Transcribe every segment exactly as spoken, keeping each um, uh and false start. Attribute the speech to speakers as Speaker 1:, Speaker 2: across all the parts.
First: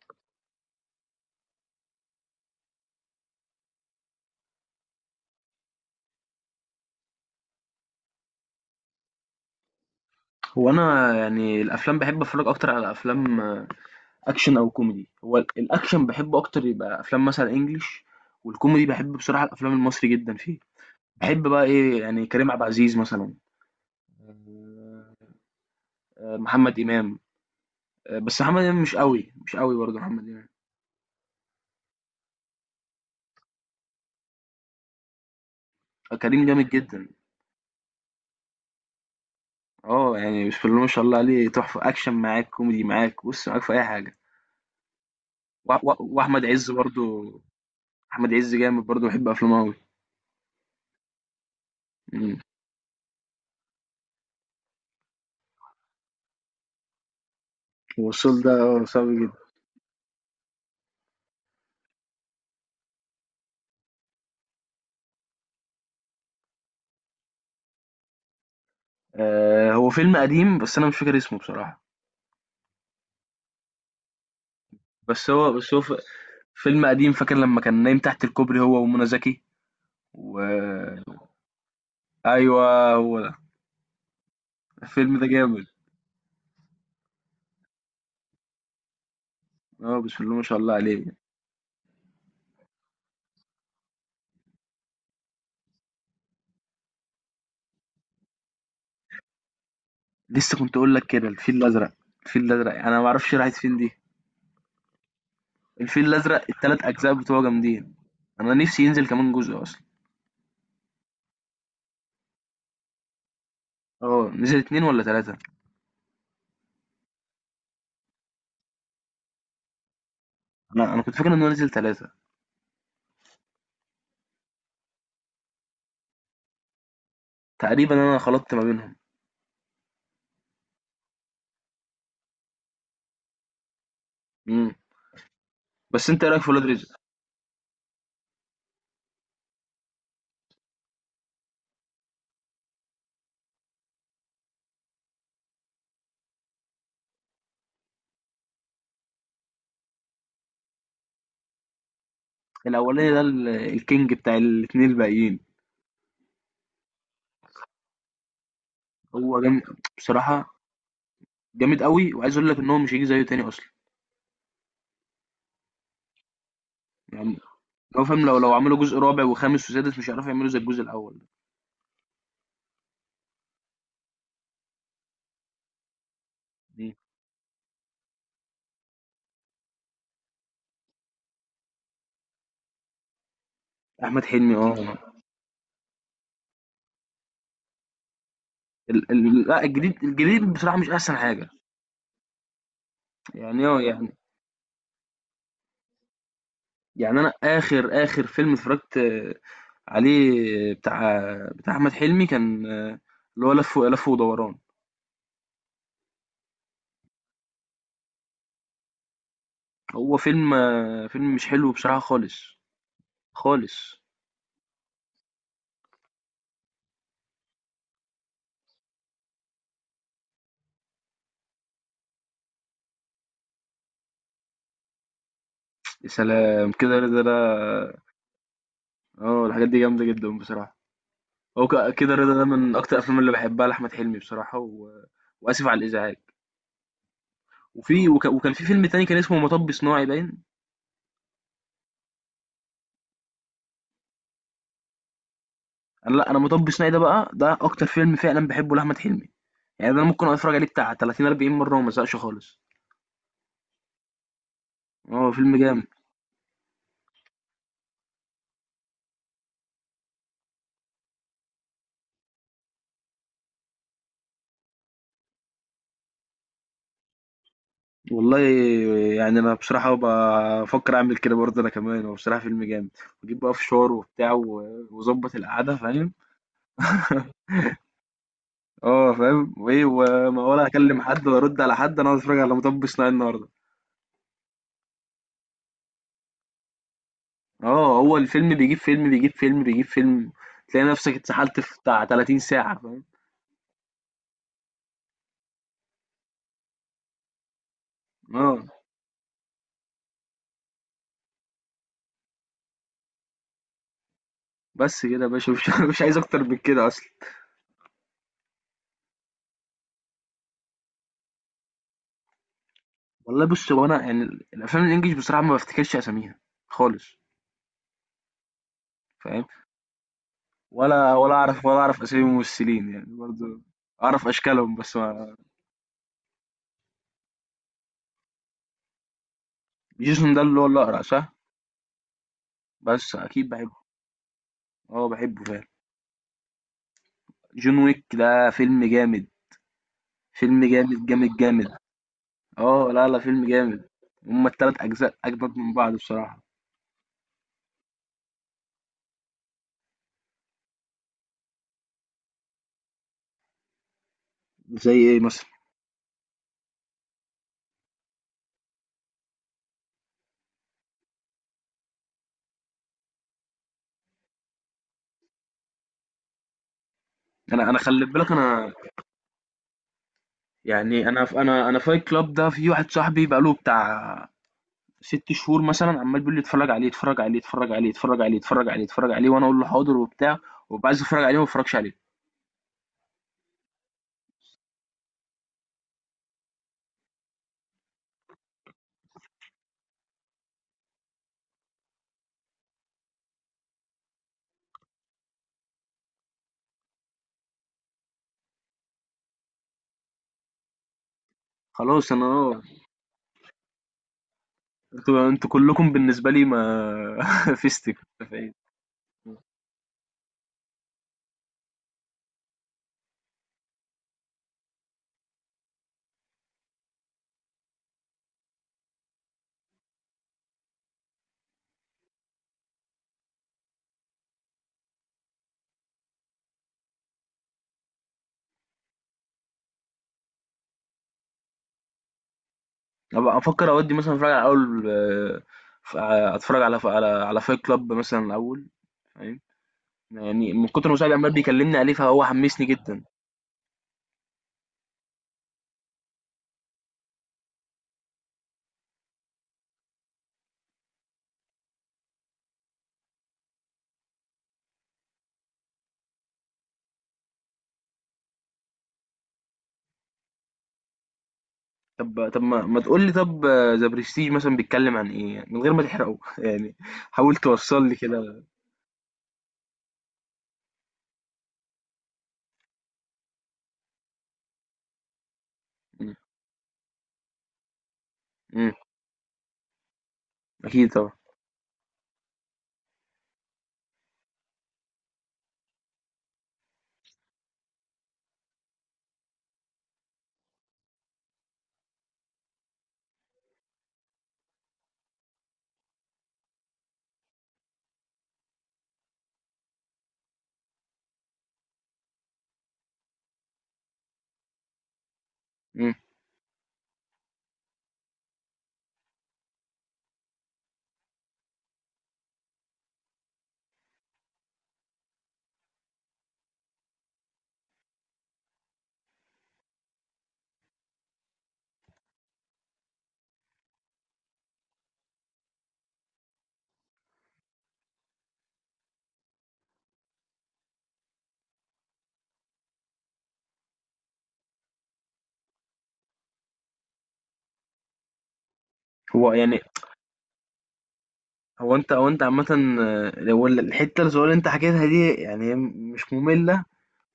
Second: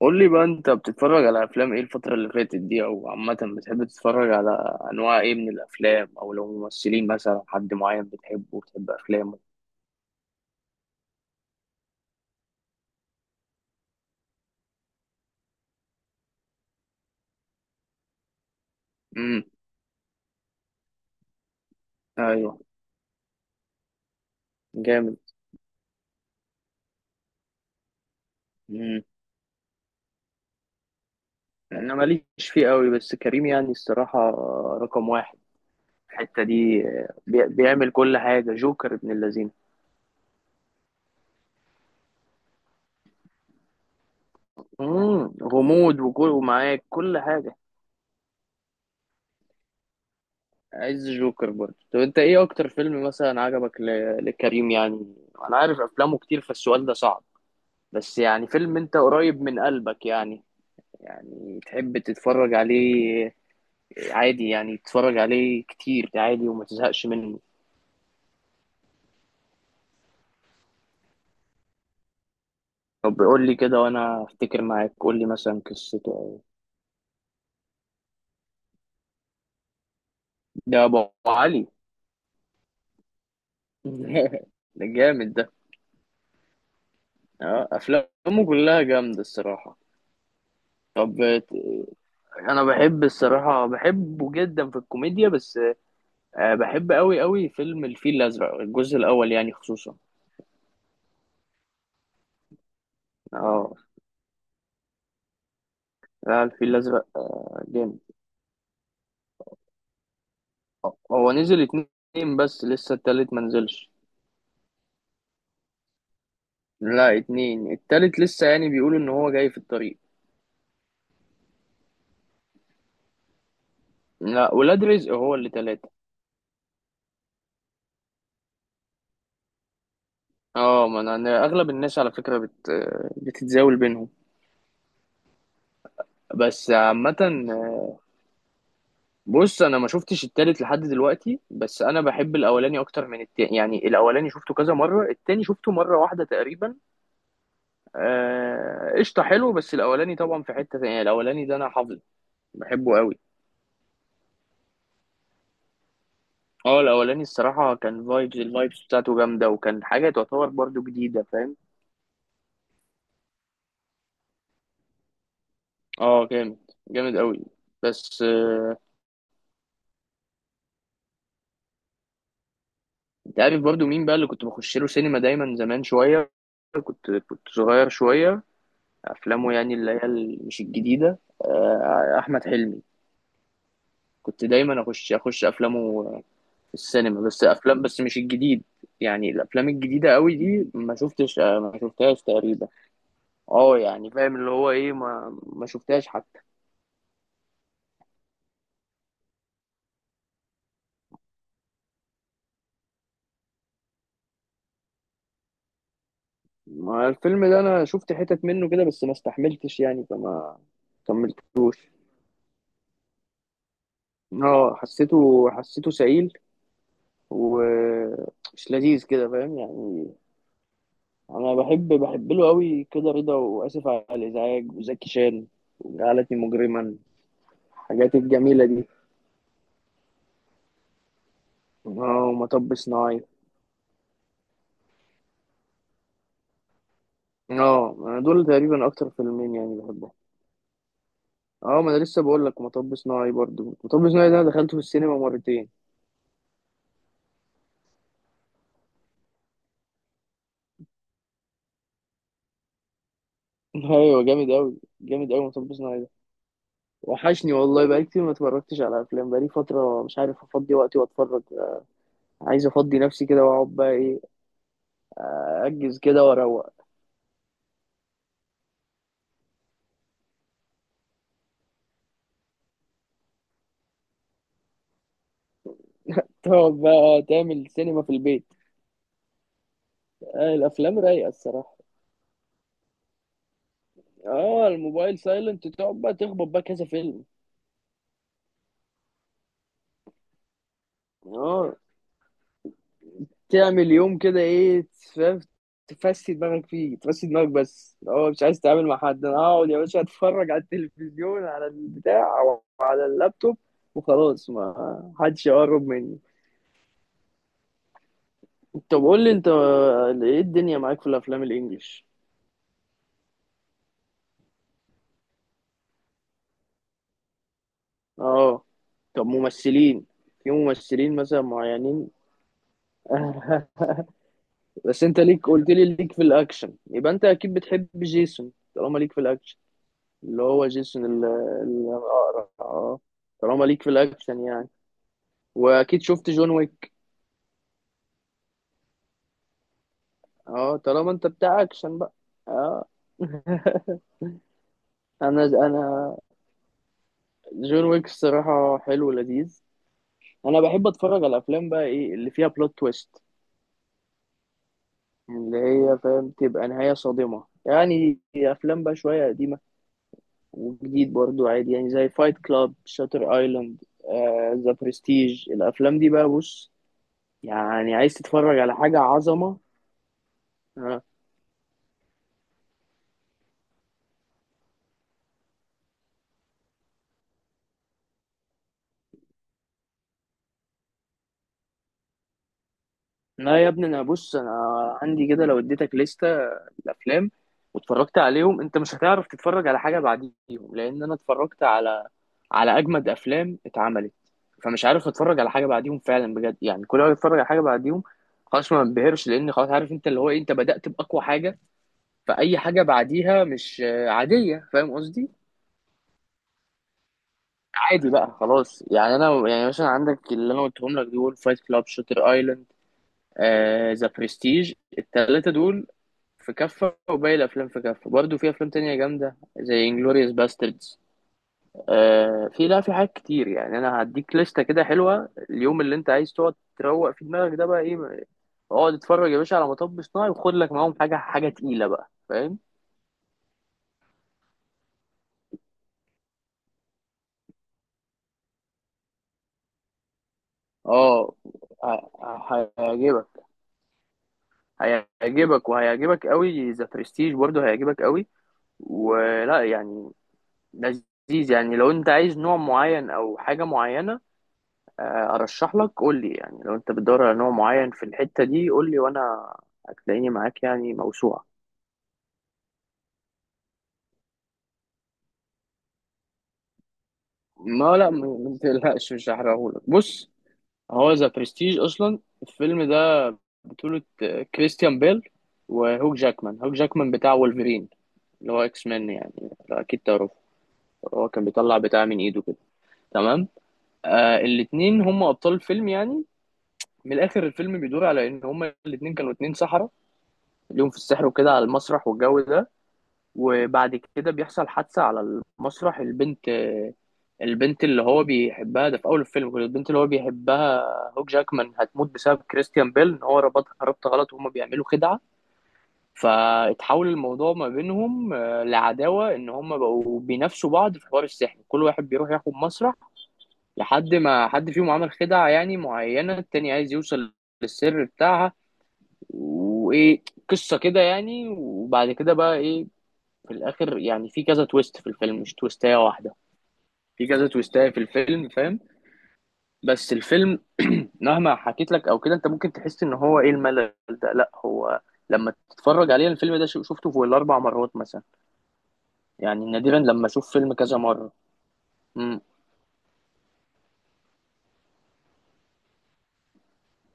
Speaker 1: قول لي بقى، انت بتتفرج على افلام ايه الفترة اللي فاتت دي؟ او عامة بتحب تتفرج على انواع ايه من الافلام؟ او لو ممثلين مثلا، حد معين بتحبه وبتحب افلامه؟
Speaker 2: هو انا يعني الافلام بحب اتفرج اكتر على افلام آه، اكشن او كوميدي. هو ال- الاكشن بحبه اكتر، يبقى افلام مثلا انجليش. والكوميدي بحب
Speaker 1: امم.
Speaker 2: بصراحه الافلام المصري جدا فيه. بحب بقى ايه، يعني كريم
Speaker 1: ايوه،
Speaker 2: عبد العزيز مثلا. آه،
Speaker 1: جامد.
Speaker 2: آه، محمد امام. آه، بس محمد امام مش
Speaker 1: امم.
Speaker 2: قوي مش قوي برضه محمد امام.
Speaker 1: انا ماليش فيه قوي، بس كريم يعني الصراحة رقم واحد.
Speaker 2: آه،
Speaker 1: الحتة
Speaker 2: كريم جامد
Speaker 1: دي،
Speaker 2: جدا.
Speaker 1: آه، بي- بيعمل كل حاجة، جوكر ابن اللذين.
Speaker 2: اه يعني بسم الله ما شاء الله عليه، تحفه، اكشن معاك كوميدي معاك بص معاك في اي حاجه.
Speaker 1: امم
Speaker 2: وأح- وأح-
Speaker 1: غموض، وكل
Speaker 2: واحمد عز
Speaker 1: ومعاك كل
Speaker 2: برضه،
Speaker 1: حاجة.
Speaker 2: احمد عز جامد برضه، بحب افلامه قوي.
Speaker 1: عايز جوكر برضه. طب انت ايه اكتر فيلم مثلا عجبك ل- لكريم يعني؟ انا عارف افلامه كتير، فالسؤال ده صعب. بس
Speaker 2: والصول
Speaker 1: يعني
Speaker 2: ده
Speaker 1: فيلم
Speaker 2: آه،
Speaker 1: انت
Speaker 2: صعب
Speaker 1: قريب
Speaker 2: جدا.
Speaker 1: من قلبك يعني، يعني تحب تتفرج عليه، عادي يعني تتفرج عليه كتير عادي وما تزهقش منه.
Speaker 2: آه، هو فيلم قديم بس انا مش فاكر اسمه بصراحة.
Speaker 1: طب قول لي كده وانا افتكر معاك، قول لي
Speaker 2: بس هو
Speaker 1: مثلا
Speaker 2: بس هو ف-
Speaker 1: قصته أو-
Speaker 2: فيلم قديم، فاكر لما كان نايم تحت الكوبري هو ومنى زكي و...
Speaker 1: ده ابو علي.
Speaker 2: ايوه هو ده.
Speaker 1: ده
Speaker 2: الفيلم ده
Speaker 1: جامد ده.
Speaker 2: جامد.
Speaker 1: اه، افلامه كلها جامده الصراحه.
Speaker 2: اه بسم الله ما شاء الله عليه.
Speaker 1: طب، انا بحب الصراحه بحبه جدا في الكوميديا، بس آه، بحب قوي قوي فيلم الفيل الازرق، الجزء الاول يعني خصوصا.
Speaker 2: لسه كنت اقول لك كده، الفيل الازرق. الفيل الازرق انا ما اعرفش راحت
Speaker 1: اه،
Speaker 2: فين دي. الفيل
Speaker 1: لا،
Speaker 2: الازرق
Speaker 1: الفيل
Speaker 2: التلات
Speaker 1: الازرق
Speaker 2: اجزاء بتوعه
Speaker 1: آه،
Speaker 2: جامدين.
Speaker 1: جامد.
Speaker 2: انا نفسي ينزل كمان جزء اصلا.
Speaker 1: هو نزل اتنين، بس لسه التالت ما نزلش.
Speaker 2: اه نزل اتنين ولا تلاتة؟
Speaker 1: لا اتنين، التالت لسه يعني بيقولوا ان هو جاي في الطريق.
Speaker 2: انا انا كنت فاكر انه نزل تلاتة.
Speaker 1: لا ولاد رزق هو اللي تلاتة.
Speaker 2: تقريبا انا خلطت ما بينهم.
Speaker 1: اه، ما انا أنا اغلب الناس على فكرة بت... بتتزاول بينهم.
Speaker 2: مم. بس انت ايه رايك في ولاد
Speaker 1: بس
Speaker 2: رزق؟
Speaker 1: عامة، بص، انا ما شفتش التالت لحد دلوقتي، بس انا بحب الاولاني اكتر من التاني يعني، الاولاني شفته كذا مرة، التاني شفته مرة واحدة تقريبا. آه، قشطة، حلو، بس الاولاني طبعا في حتة تانية، الاولاني ده انا حافظه، بحبه
Speaker 2: الاولاني
Speaker 1: قوي.
Speaker 2: ده ال- الكينج بتاع الاتنين الباقيين.
Speaker 1: اه، الاولاني الصراحه كان فايبز، الفايبز بتاعته
Speaker 2: هو
Speaker 1: جامده،
Speaker 2: جامد
Speaker 1: وكان حاجه تعتبر
Speaker 2: بصراحه،
Speaker 1: برضو جديده، فاهم.
Speaker 2: جامد قوي، وعايز اقول لك ان هو مش هيجي زيه تاني اصلا.
Speaker 1: اه جامد، جامد
Speaker 2: يعني
Speaker 1: قوي.
Speaker 2: هو
Speaker 1: بس
Speaker 2: فاهم، لو لو عملوا
Speaker 1: آه.
Speaker 2: جزء رابع وخامس وسادس مش هيعرفوا يعملوا زي الجزء الاول.
Speaker 1: انت عارف برضو مين بقى اللي كنت بخش له سينما دايما زمان شويه؟
Speaker 2: ده.
Speaker 1: كنت كنت صغير شويه، افلامه يعني اللي هي ال- مش الجديده، آه، احمد حلمي.
Speaker 2: احمد
Speaker 1: كنت
Speaker 2: حلمي اه.
Speaker 1: دايما اخش اخش افلامه في السينما، بس افلام بس مش الجديد.
Speaker 2: ال-
Speaker 1: يعني
Speaker 2: ال- لا،
Speaker 1: الافلام
Speaker 2: الجديد
Speaker 1: الجديده قوي
Speaker 2: الجديد
Speaker 1: دي
Speaker 2: بصراحه مش
Speaker 1: ما
Speaker 2: احسن
Speaker 1: شفتش
Speaker 2: حاجه.
Speaker 1: آه، ما شفتهاش تقريبا.
Speaker 2: يعني
Speaker 1: اه
Speaker 2: اه
Speaker 1: يعني
Speaker 2: يعني،
Speaker 1: فاهم اللي هو ايه، ما ما شفتهاش حتى.
Speaker 2: يعني انا اخر اخر فيلم اتفرجت آه، عليه بتاع بتاع احمد حلمي كان آه، اللي هو لف لف ودوران.
Speaker 1: ما الفيلم ده انا شفت حتت منه كده، بس ما استحملتش يعني،
Speaker 2: هو فيلم
Speaker 1: فما
Speaker 2: آه، فيلم مش حلو
Speaker 1: كملتوش.
Speaker 2: بصراحه خالص، خالص.
Speaker 1: اه حسيته حسيته سعيل ومش لذيذ كده، فاهم يعني. انا بحب بحب له قوي كده رضا، واسف على الازعاج، وزكي شان،
Speaker 2: يا
Speaker 1: وجعلتني
Speaker 2: سلام،
Speaker 1: مجرما،
Speaker 2: كده رضا ده!
Speaker 1: الحاجات الجميله دي.
Speaker 2: اه الحاجات دي جامدة جدا بصراحة. هو ك- كده
Speaker 1: اه،
Speaker 2: رضا ده
Speaker 1: ومطب
Speaker 2: من أكتر
Speaker 1: صناعي.
Speaker 2: الأفلام اللي بحبها لأحمد حلمي بصراحة و... وآسف على الإزعاج.
Speaker 1: اه،
Speaker 2: وفي
Speaker 1: انا
Speaker 2: وك...
Speaker 1: دول
Speaker 2: وكان في فيلم
Speaker 1: تقريبا
Speaker 2: تاني
Speaker 1: اكتر
Speaker 2: كان اسمه
Speaker 1: فيلمين
Speaker 2: مطب
Speaker 1: يعني
Speaker 2: صناعي
Speaker 1: بحبهم.
Speaker 2: باين.
Speaker 1: اه، ما انا لسه بقول لك، مطب صناعي برضو، مطب صناعي ده انا دخلته في السينما مرتين.
Speaker 2: أنا لا، أنا مطب صناعي ده بقى ده أكتر فيلم فعلا بحبه لأحمد حلمي. يعني ده أنا ممكن أتفرج عليه بتاع تلاتين أربعين مرة وما أزهقش خالص.
Speaker 1: ايوه، جامد قوي،
Speaker 2: اه
Speaker 1: جامد قوي
Speaker 2: فيلم
Speaker 1: مطب
Speaker 2: جامد.
Speaker 1: صناعي ده. وحشني والله، بقالي كتير ما اتفرجتش على افلام، بقالي فتره مش عارف افضي وقتي واتفرج. عايز افضي نفسي كده واقعد بقى ايه، اجز كده واروق.
Speaker 2: والله يعني أنا بصراحة بفكر أعمل كده برضه أنا كمان، هو بصراحة فيلم جامد. وأجيب بقى فشار وبتاع و- وأظبط القعدة، فاهم؟
Speaker 1: تقعد بقى آه، تعمل سينما في البيت.
Speaker 2: اه فاهم، وايه وما
Speaker 1: آه
Speaker 2: ولا
Speaker 1: الافلام
Speaker 2: اكلم حد
Speaker 1: رايقه
Speaker 2: ولا ارد على
Speaker 1: الصراحه.
Speaker 2: حد، انا عاوز اتفرج على مطب صناعي النهارده.
Speaker 1: اه، الموبايل سايلنت، تقعد بقى تخبط بقى كذا فيلم.
Speaker 2: اه هو الفيلم بيجيب فيلم بيجيب فيلم بيجيب فيلم، تلاقي نفسك اتسحلت
Speaker 1: اه،
Speaker 2: في بتاع تلاتين ساعة، فاهم؟
Speaker 1: تعمل يوم كده ايه، تف- تفسي دماغك فيه، تفسي دماغك. بس اه، مش
Speaker 2: اه.
Speaker 1: عايز تتعامل مع حد، انا اقعد يا باشا اتفرج على التلفزيون، على البتاع، او على اللابتوب، وخلاص،
Speaker 2: بس
Speaker 1: ما
Speaker 2: كده يا
Speaker 1: حدش
Speaker 2: باشا، مش,
Speaker 1: يقرب
Speaker 2: مش عايز
Speaker 1: مني.
Speaker 2: اكتر من كده اصلا.
Speaker 1: طب قول لي انت، ايه الدنيا معاك في الافلام الانجليش؟
Speaker 2: والله بص، هو انا يعني الافلام الانجليش بصراحة ما بفتكرش اساميها خالص.
Speaker 1: اه. طب
Speaker 2: فاهم؟
Speaker 1: ممثلين، في
Speaker 2: ولا
Speaker 1: ممثلين
Speaker 2: ولا
Speaker 1: مثلا
Speaker 2: اعرف، ولا اعرف
Speaker 1: معينين؟
Speaker 2: اسامي الممثلين يعني برضه. اعرف اشكالهم بس
Speaker 1: بس انت
Speaker 2: ما...
Speaker 1: ليك، قلت لي ليك في الاكشن، يبقى انت اكيد بتحب جيسون، طالما ليك في الاكشن.
Speaker 2: جيسون ده
Speaker 1: اللي
Speaker 2: اللي هو
Speaker 1: هو
Speaker 2: الاقرع،
Speaker 1: جيسون
Speaker 2: صح؟
Speaker 1: ال- الاقرع، اه.
Speaker 2: بس اكيد
Speaker 1: طالما
Speaker 2: بحبه.
Speaker 1: ليك في الاكشن يعني.
Speaker 2: اه بحبه فعلا.
Speaker 1: واكيد شفت جون ويك.
Speaker 2: جون ويك ده فيلم جامد، فيلم
Speaker 1: اه،
Speaker 2: جامد
Speaker 1: طالما انت
Speaker 2: جامد
Speaker 1: بتاع
Speaker 2: جامد.
Speaker 1: اكشن بقى، اه.
Speaker 2: اه لا لا فيلم جامد. هما التلات اجزاء
Speaker 1: انا
Speaker 2: اجمد من بعض
Speaker 1: انا
Speaker 2: بصراحه.
Speaker 1: جون ويك الصراحه حلو ولذيذ. انا بحب اتفرج على الافلام بقى ايه اللي فيها بلوت تويست،
Speaker 2: زي ايه مثلا؟
Speaker 1: اللي هي فاهم، تبقى نهاية صادمة يعني. أفلام بقى شوية قديمة وجديد برضو عادي، يعني زي فايت كلاب، شاتر ايلاند، ذا برستيج، الأفلام دي بقى، بص،
Speaker 2: انا انا
Speaker 1: يعني
Speaker 2: خلي
Speaker 1: عايز
Speaker 2: بالك،
Speaker 1: تتفرج
Speaker 2: انا
Speaker 1: على حاجة عظمة. آه.
Speaker 2: يعني انا انا انا فايت كلاب ده في واحد صاحبي بقاله بتاع ست شهور مثلا عمال بيقول لي اتفرج عليه اتفرج عليه اتفرج عليه اتفرج عليه اتفرج عليه اتفرج عليه، وانا اقول له حاضر وبتاع. وبقى عايز اتفرج عليه وما اتفرجش عليه.
Speaker 1: لا يا ابني، أنا بص، أنا عندي كده لو اديتك لستة الأفلام واتفرجت عليهم، أنت مش هتعرف تتفرج على حاجة بعديهم، لأن أنا اتفرجت على على اجمد افلام اتعملت، فمش عارف اتفرج على حاجه بعديهم فعلا بجد. يعني كل ما اتفرج على حاجه بعديهم، خلاص ما بنبهرش، لان خلاص عارف انت اللي هو إيه، انت بدأت باقوى حاجه،
Speaker 2: خلاص انا
Speaker 1: فاي
Speaker 2: اه.
Speaker 1: حاجه بعديها مش آه، عاديه، فاهم
Speaker 2: انتوا
Speaker 1: قصدي.
Speaker 2: انتوا كلكم بالنسبه لي ما فيستك.
Speaker 1: عادي بقى خلاص. يعني انا يعني مثلا عندك اللي انا قلتهم لك دول، فايت كلاب، شاتر ايلاند، ذا برستيج، الثلاثه دول في كفه، وباقي الافلام في كفه برضو. في افلام تانية جامده زي انجلوريوس باستردز. آه، في لا في حاجات كتير يعني. انا هديك لستة كده حلوة اليوم اللي انت عايز تقعد تروق في دماغك ده بقى ايه. اقعد اتفرج يا باشا على مطب صناعي، وخد لك معاهم حاجة حاجة تقيلة بقى، فاهم.
Speaker 2: ابقى افكر اودي مثلا اتفرج على اول آه، ف- اتفرج على على على فايت كلاب مثلا الاول، فاهم؟ يعني من كتر ما سعيد عمال
Speaker 1: اه،
Speaker 2: بيكلمني عليه
Speaker 1: ه-
Speaker 2: فهو حمسني
Speaker 1: ه-
Speaker 2: جدا.
Speaker 1: هيعجبك، هيعجبك وهيعجبك قوي. ذا برستيج برضه هيعجبك قوي، ولا يعني لذيذ يعني. لو انت عايز نوع معين او حاجة معينة، آه، ارشح لك. قول لي يعني، لو انت بتدور على نوع معين في الحتة دي قول لي، وانا هتلاقيني معاك يعني موسوعة.
Speaker 2: طب طب ما, ما تقول لي، طب ذا برستيج مثلا بيتكلم عن ايه، يعني من غير ما تحرقه؟ يعني حاول توصل لي
Speaker 1: ما لا، ما
Speaker 2: كده.
Speaker 1: ما تقلقش، مش هحرقهولك. بص، هو ذا برستيج اصلا الفيلم ده بطولة آه، كريستيان بيل
Speaker 2: مم.
Speaker 1: وهوك جاكمان. هوك جاكمان بتاع وولفرين، اللي هو
Speaker 2: مم.
Speaker 1: اكس مان يعني، لا اكيد تعرفه.
Speaker 2: اكيد طبعا.
Speaker 1: هو كان بيطلع بتاع من ايده كده، تمام. آه الاتنين هم ابطال الفيلم يعني. من الاخر، الفيلم بيدور على ان هم الاتنين كانوا اتنين سحرة، ليهم في السحر وكده، على المسرح والجو ده. وبعد كده بيحصل حادثة على المسرح. البنت البنت اللي هو بيحبها ده في أول الفيلم كده، البنت اللي هو بيحبها هوك جاكمان، هتموت بسبب كريستيان بيل، إن هو ربطها ربط غلط وهما بيعملوا خدعة.
Speaker 2: مم.
Speaker 1: فاتحول الموضوع ما بينهم آه، لعداوة، إن هما بقوا بينافسوا بعض في حوار السحر، كل واحد بيروح ياخد مسرح، لحد ما حد فيهم عمل خدعة يعني معينة، التاني عايز يوصل للسر بتاعها. وإيه، قصة كده يعني. وبعد كده بقى إيه، في الاخر يعني في كذا تويست في الفيلم، مش تويستايه واحده، في كذا تويستايه في الفيلم، فاهم. بس الفيلم مهما حكيت لك او كده، انت ممكن تحس ان هو ايه، الملل ده، لا، هو لما تتفرج عليه الفيلم ده، شو- شفته فوق الاربع مرات مثلا،
Speaker 2: هو يعني،
Speaker 1: يعني نادرا لما اشوف فيلم كذا مره.
Speaker 2: هو انت هو انت
Speaker 1: امم.
Speaker 2: عامة آه، هو ال- الحتة الصغيرة اللي انت حكيتها دي يعني هي مش مملة،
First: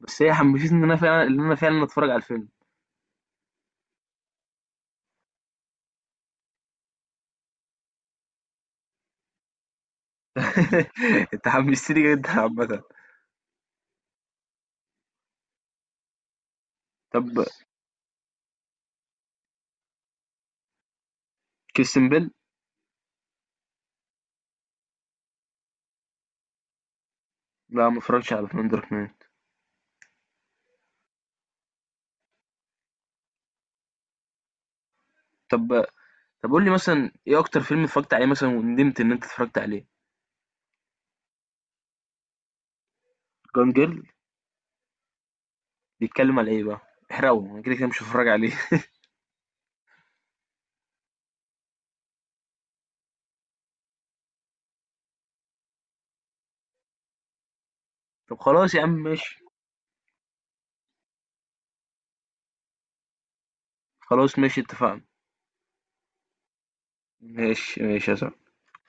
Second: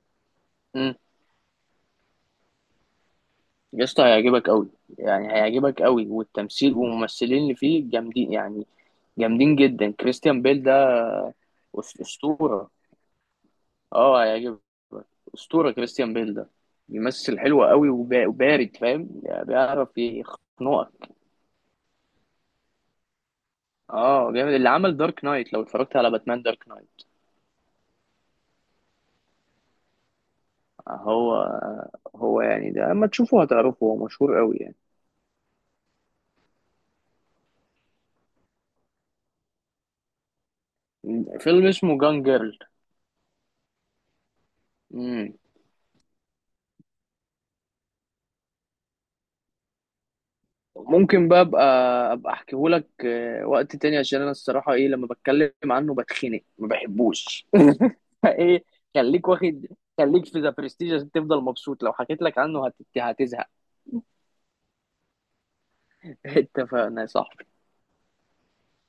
Speaker 2: بس هي حمستني ان
Speaker 1: امم.
Speaker 2: انا فعلا، ان انا فعلا اتفرج على الفيلم.
Speaker 1: يا اسطى هيعجبك قوي، يعني هيعجبك قوي، والتمثيل والممثلين اللي فيه جامدين يعني، جامدين جدا. كريستيان بيل ده
Speaker 2: انت
Speaker 1: أس-
Speaker 2: حمستني جدا
Speaker 1: اسطوره.
Speaker 2: عامة.
Speaker 1: اه هيعجبك. اسطوره كريستيان بيل ده،
Speaker 2: طب
Speaker 1: بيمثل حلو قوي، وبا- وبارد، فاهم يعني، بيعرف يخنقك.
Speaker 2: كريستيان بيل.
Speaker 1: اه جامد، اللي عمل دارك نايت. لو اتفرجت على باتمان دارك نايت،
Speaker 2: لا، ما اتفرجتش على باتمان دارك نايت.
Speaker 1: هو هو يعني ده، اما تشوفه هتعرفه، هو مشهور قوي يعني.
Speaker 2: طب طب قول لي مثلا ايه اكتر فيلم اتفرجت عليه مثلا وندمت ان انت اتفرجت عليه؟
Speaker 1: فيلم اسمه جان جيرل.
Speaker 2: جون جيرل.
Speaker 1: مم.
Speaker 2: بيتكلم على ايه بقى؟ احرقه، انا كده كده مش هتفرج عليه.
Speaker 1: ممكن بقى ابقى ابقى احكيهولك آه، وقت تاني، عشان انا الصراحه ايه، لما بتكلم عنه بتخنق، ما بحبوش.
Speaker 2: طب
Speaker 1: ايه،
Speaker 2: خلاص يا عم،
Speaker 1: خليك
Speaker 2: ماشي.
Speaker 1: واخد، خليك في ذا برستيج عشان تفضل مبسوط، لو حكيت لك عنه هت... هتزهق.
Speaker 2: خلاص ماشي، اتفقنا.
Speaker 1: اتفقنا يا صاحبي.
Speaker 2: ماشي ماشي يا صاحبي.